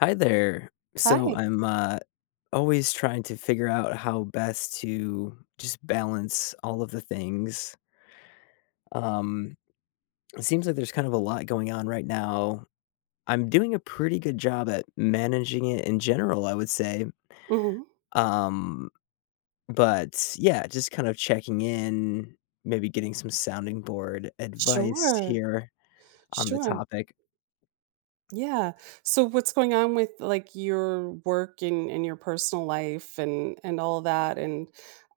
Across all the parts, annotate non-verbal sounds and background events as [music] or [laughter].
Hi there. So Hi. I'm Always trying to figure out how best to just balance all of the things. Um, it seems like there's kind of a lot going on right now. I'm doing a pretty good job at managing it in general, I would say. Mhm. Um, but yeah, just kind of checking in, maybe getting some sounding board advice Sure. here on the Sure. topic. Yeah. So what's going on with like your work and your personal life and all that and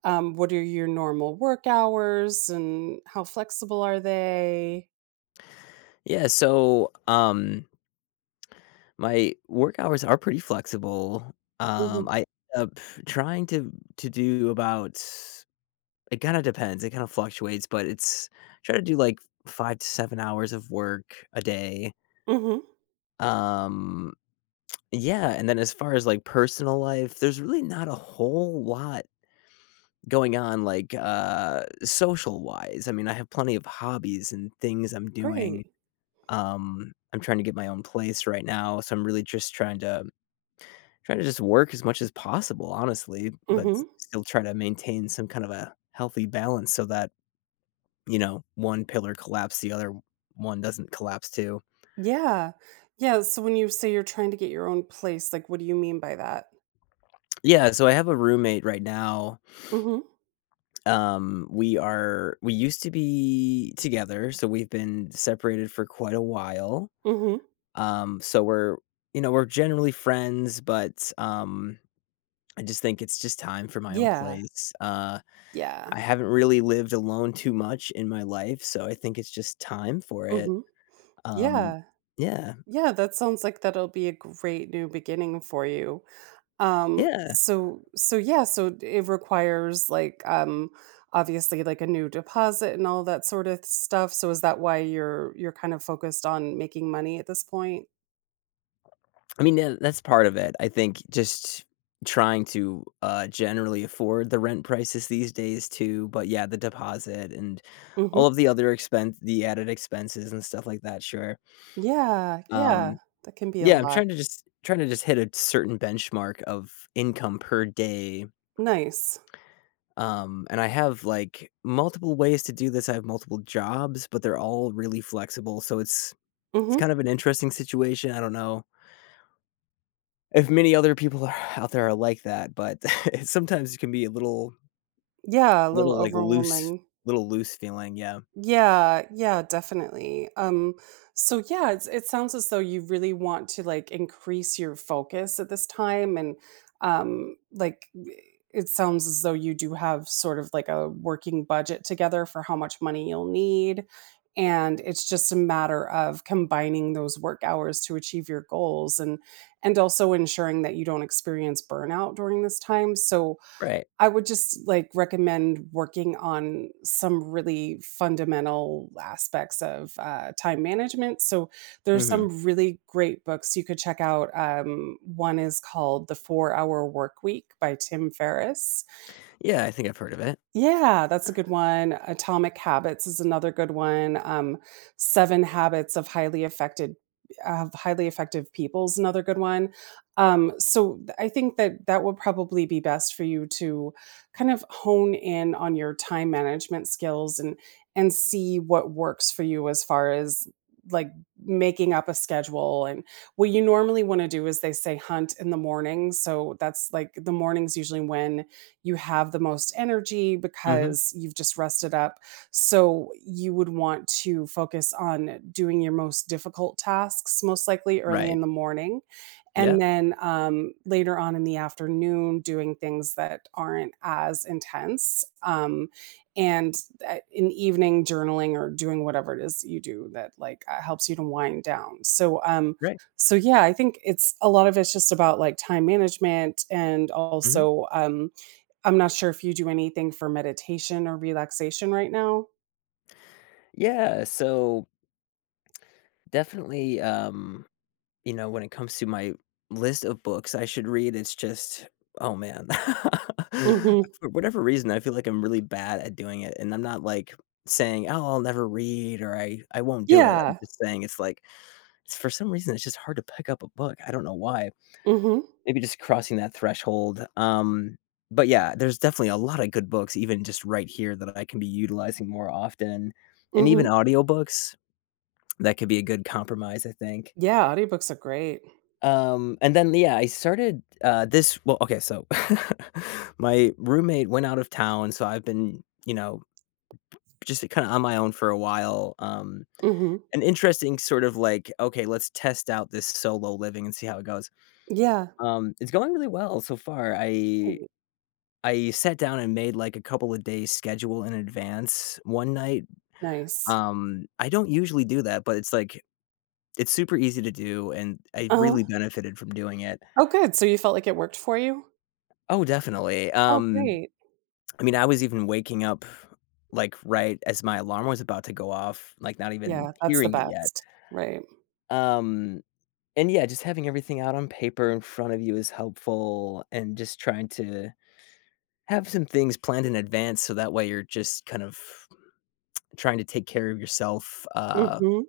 what are your normal work hours and how flexible are they? Yeah. My work hours are pretty flexible. Mhm. I end up trying to do about it kinda fluctuates, but it's try to do, like, 5 to 7 hours of work a day. Mhm. Um, yeah, and then as far as, like, personal life, there's really not a whole lot going on, like, social-wise. I mean, I have plenty of hobbies and things I'm doing. Great. I'm trying to get my own place right now, so I'm really just trying to try to just work as much as possible, honestly, but s Mhm. still try to maintain some kind of a healthy balance so that, you know, one pillar collapse, the other one doesn't collapse too. Yeah. Yeah, so when you say you're trying to get your own place, like what do you mean by that? Yeah, so I have a roommate right now, Mhm. We used to be together, so we've been separated for quite a while, Mhm. So we're, you know, we're generally friends, but, I just think it's just time for my own Yeah. place. Yeah. I haven't really lived alone too much in my life, so I think it's just time for it. Mhm. Um, Yeah. yeah, Yeah, that sounds like that'll be a great new beginning for you. Um, yeah. so so yeah, so it requires like obviously like a new deposit and all that sort of stuff. So is that why you're kind of focused on making money at this point? I mean, yeah, that's part of it. I think just trying to, generally afford the rent prices these days too, but yeah, the deposit and all Mhm. of the other expense the added expenses and stuff like that, sure. Yeah, Um, yeah. That can be a yeah, I'm lot. Trying to just hit a certain benchmark of income per day. Nice. And I have like multiple ways to do this. I have multiple jobs, but they're all really flexible. So it's Mhm. kind of an interesting situation. I don't know if many other people are out there are like that, but [laughs] it sometimes it can be a little Yeah, a little little like loose, overwhelming. little loose feeling. Yeah. Yeah, yeah, definitely. So yeah, it's, it sounds as though you really want to like increase your focus at this time, and um, like y- it sounds as though you do have sort of like a working budget together for how much money you'll need, and it's just a matter of combining those work hours to achieve your goals, and also ensuring that you don't experience burnout during this time. So Right. I would just, like, recommend working on some really fundamental aspects of, time management, so there's Hmm. some really great books you could check out, one is called The 4 Hour Work Week by Tim Ferriss, Yeah, I think I've heard of it. yeah, that's a good one. Atomic Habits is another good one. Seven Habits of Highly Effective People is another good one. I think that that would probably be best for you to kind of hone in on your time management skills and see what works for you as far as like making up a schedule and what you normally want to do is they say hunt in the morning, so that's like the mornings usually when you have the most energy Hmm. because you've just rested up. So you would want to focus on doing your most difficult tasks, most likely early Right. in the morning. Yeah. And then later on in the afternoon, doing things that aren't as intense. And in the evening, journaling or doing whatever it is you do that like helps you to wind down. So, um, Right. so yeah, I think it's a lot of it's just about like time management and Hmm. also, I'm not sure if you do anything for meditation or relaxation right now. Yeah. So definitely. You know, when it comes to my list of books I should read, it's just, oh man. [laughs] Mm. Mhm. For whatever reason, I feel like I'm really bad at doing it. And I'm not like saying, oh, I'll never read or I won't do it. I'm Yeah. just saying it's like, it's, for some reason, it's just hard to pick up a book. I don't know why. Mhm. Maybe just crossing that threshold. But yeah, there's definitely a lot of good books, even just right here, that I can be utilizing more often. And even Mhm. audiobooks, that could be a good compromise, I think. Yeah, audiobooks are great. And then, yeah, I started, this well, okay, so [laughs] my roommate went out of town, so I've been, you know, just kinda on my own for a while, Mhm. an interesting sort of like, "Okay, let's test out this solo living and see how it goes." Yeah. It's going really well so far. I Ooh, I sat down and made, like, a couple of days schedule in advance one night. nice. I don't usually do that, but it's like it's super easy to do, and I Uh-huh. really benefited from doing it. Oh, good. So you felt like it worked for you? Oh, definitely. Oh, great. I mean, I was even waking up, like, right as my alarm was about to go off, like, not even Yeah, that's the hearing it yet. best. Right. Um, and yeah, just having everything out on paper in front of you is helpful and just trying to have some things planned in advance so that way you're just kind of trying to take care of yourself, Mhm.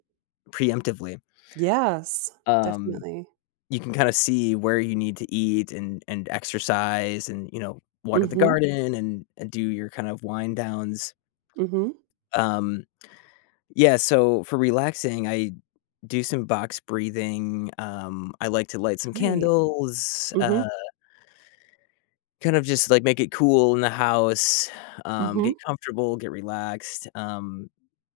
preemptively. Yes, Um, definitely. you can kinda see where you need to eat and exercise and, you know, water the Mhm. garden and do your kind of wind downs. Mhm. Um Yeah, so for relaxing, I do some box breathing, I like to light some Great. candles, Mhm. kind of just, like, make it cool in the house, get Mhm. comfortable, get relaxed,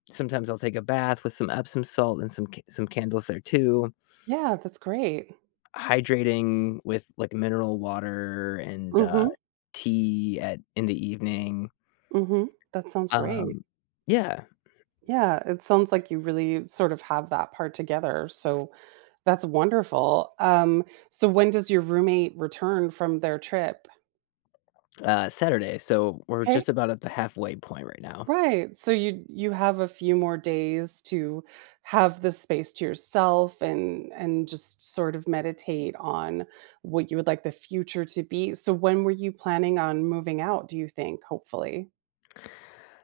sometimes I'll take a bath with some Epsom salt and some ca some candles there too. Yeah, that's great. Hydrating with, like, mineral water and, Mhm. tea at in the evening. Mhm. That sounds great. um Yeah, Yeah, it sounds like you really sort of have that part together. So that's wonderful. So when does your roommate return from their trip? Saturday, so we're Okay. just about at the halfway point right now. Right. So you have a few more days to have the space to yourself and just sort of meditate on what you would like the future to be. So when were you planning on moving out, do you think, hopefully?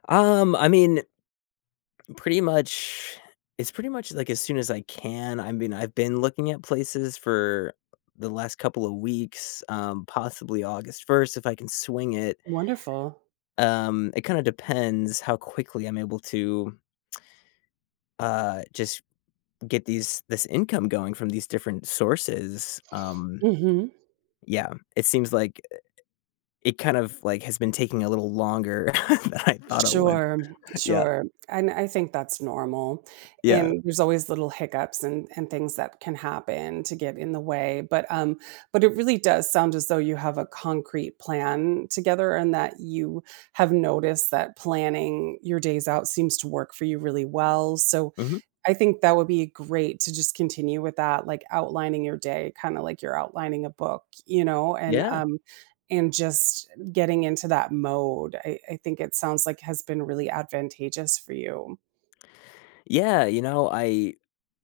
I mean, Pretty much it's pretty much, like, as soon as I can. I mean, I've been looking at places for the last couple of weeks, possibly August 1st if I can swing it. Wonderful. It kinda depends how quickly I'm able to, just get these this income going from these different sources. Mhm. Yeah, it seems like it kind of, like, has been taking a little longer [laughs] than I thought it would. Sure, Yeah, sure, and I think that's normal, yeah. and there's always little hiccups and things that can happen to get in the way, but it really does sound as though you have a concrete plan together and that you have noticed that planning your days out seems to work for you really well, so Mhm. I think that would be great to just continue with that, like, outlining your day, kinda like you're outlining a book, you know, Yeah. And just getting into that mode, I think it sounds like has been really advantageous for you. Yeah, you know, I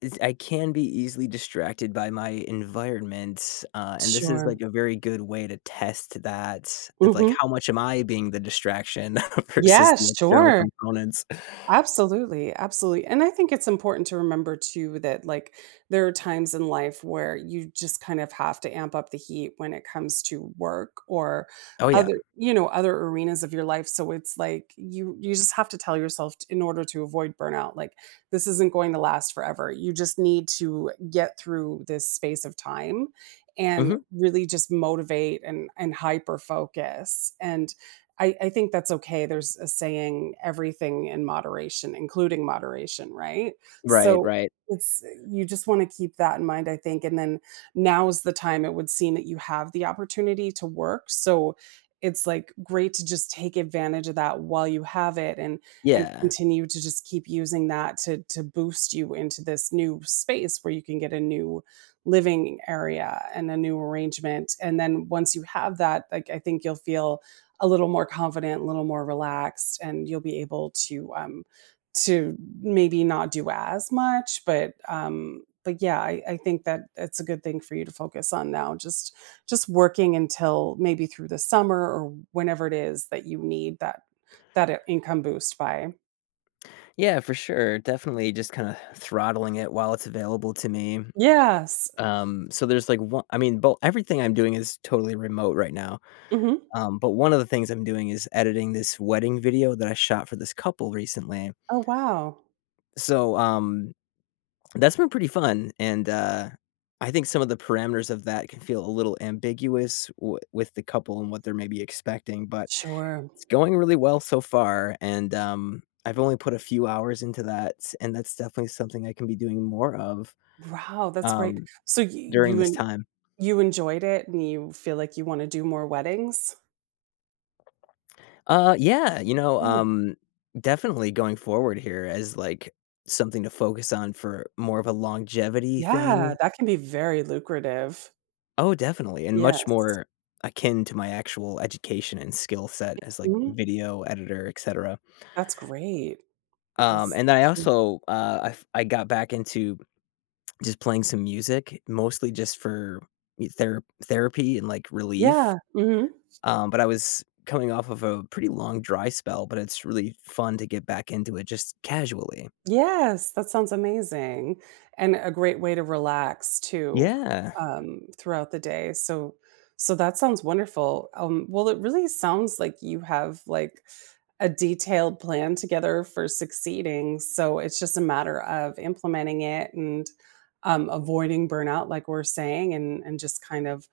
it's- I can be easily distracted by my environment, and this is Sure. like a very good way to test that. It's like Mhm. how much am I being the distraction [laughs] versus Yeah, the external sure. components? Absolutely, absolutely. And I think it's important to remember too that like there are times in life where you just kind of have to amp up the heat when it comes to work or Oh yeah. other, you know, other arenas of your life. So it's like you just have to tell yourself in order to avoid burnout, like this isn't going to last forever. You just need to get through this space of time and Hmm. really just motivate and hyper focus and I think that's okay. There's a saying, everything in moderation, including moderation, right? Right, So right. it's you just want to keep that in mind, I think. And then now is the time it would seem that you have the opportunity to work. So it's like great to just take advantage of that while you have it and Yeah, continue to just keep using that to boost you into this new space where you can get a new living area and a new arrangement, and then once you have that, like, I think you'll feel a little more confident, a little more relaxed, and you'll be able to to maybe not do as much. But yeah, I think that it's a good thing for you to focus on now. Just working until maybe through the summer or whenever it is that you need that income boost by. yeah, for sure, definitely. Just kind of throttling it while it's available to me. Yes. So there's like one. I mean, both everything I'm doing is totally remote right now. hmm But one of the things I'm doing is editing this wedding video that I shot for this couple recently. Oh wow. So, that's been pretty fun, and, I think some of the parameters of that can feel a little ambiguous w with the couple and what they're maybe expecting, but Sure. it's going really well so far, and, I've only put a few hours into that, and that's definitely something I can be doing more of, Wow, that's great. um, So during this time. you enjoyed it, and you feel like you want to do more weddings. Yeah, you know, Yeah. Definitely going forward here as, like, something to focus on for more of a longevity Yeah, thing. that can be very lucrative. Oh, definitely, and much Yes. more akin to my actual education and skill set as, like, Mhm. video editor, etcetera. That's great. That's And then I also, I got back into just playing some music, mostly just for y thera therapy and, like, relief, Yeah, mhm. But I was coming off of a pretty long dry spell, but it's really fun to get back into it just casually. Yes, that sounds amazing, and a great way to relax too, Yeah, throughout the day, so so that sounds wonderful, well, it really sounds like you have, like, a detailed plan together for succeeding. So it's just a matter of implementing it and avoiding burnout, like we're saying, and just kind of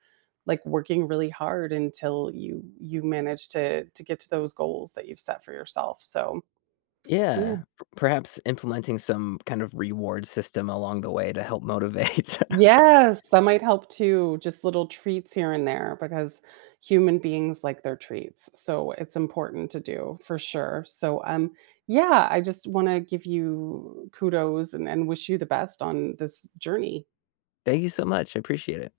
like working really hard until you manage to get to those goals that you've set for yourself. So yeah. yeah, p perhaps implementing some kind of reward system along the way to help [laughs] motivate. Yes, that might help too, just little treats here and there because human beings like their treats. So it's important to do for sure. Yeah, I just want to give you kudos and wish you the best on this journey. Thank you so much. I appreciate it.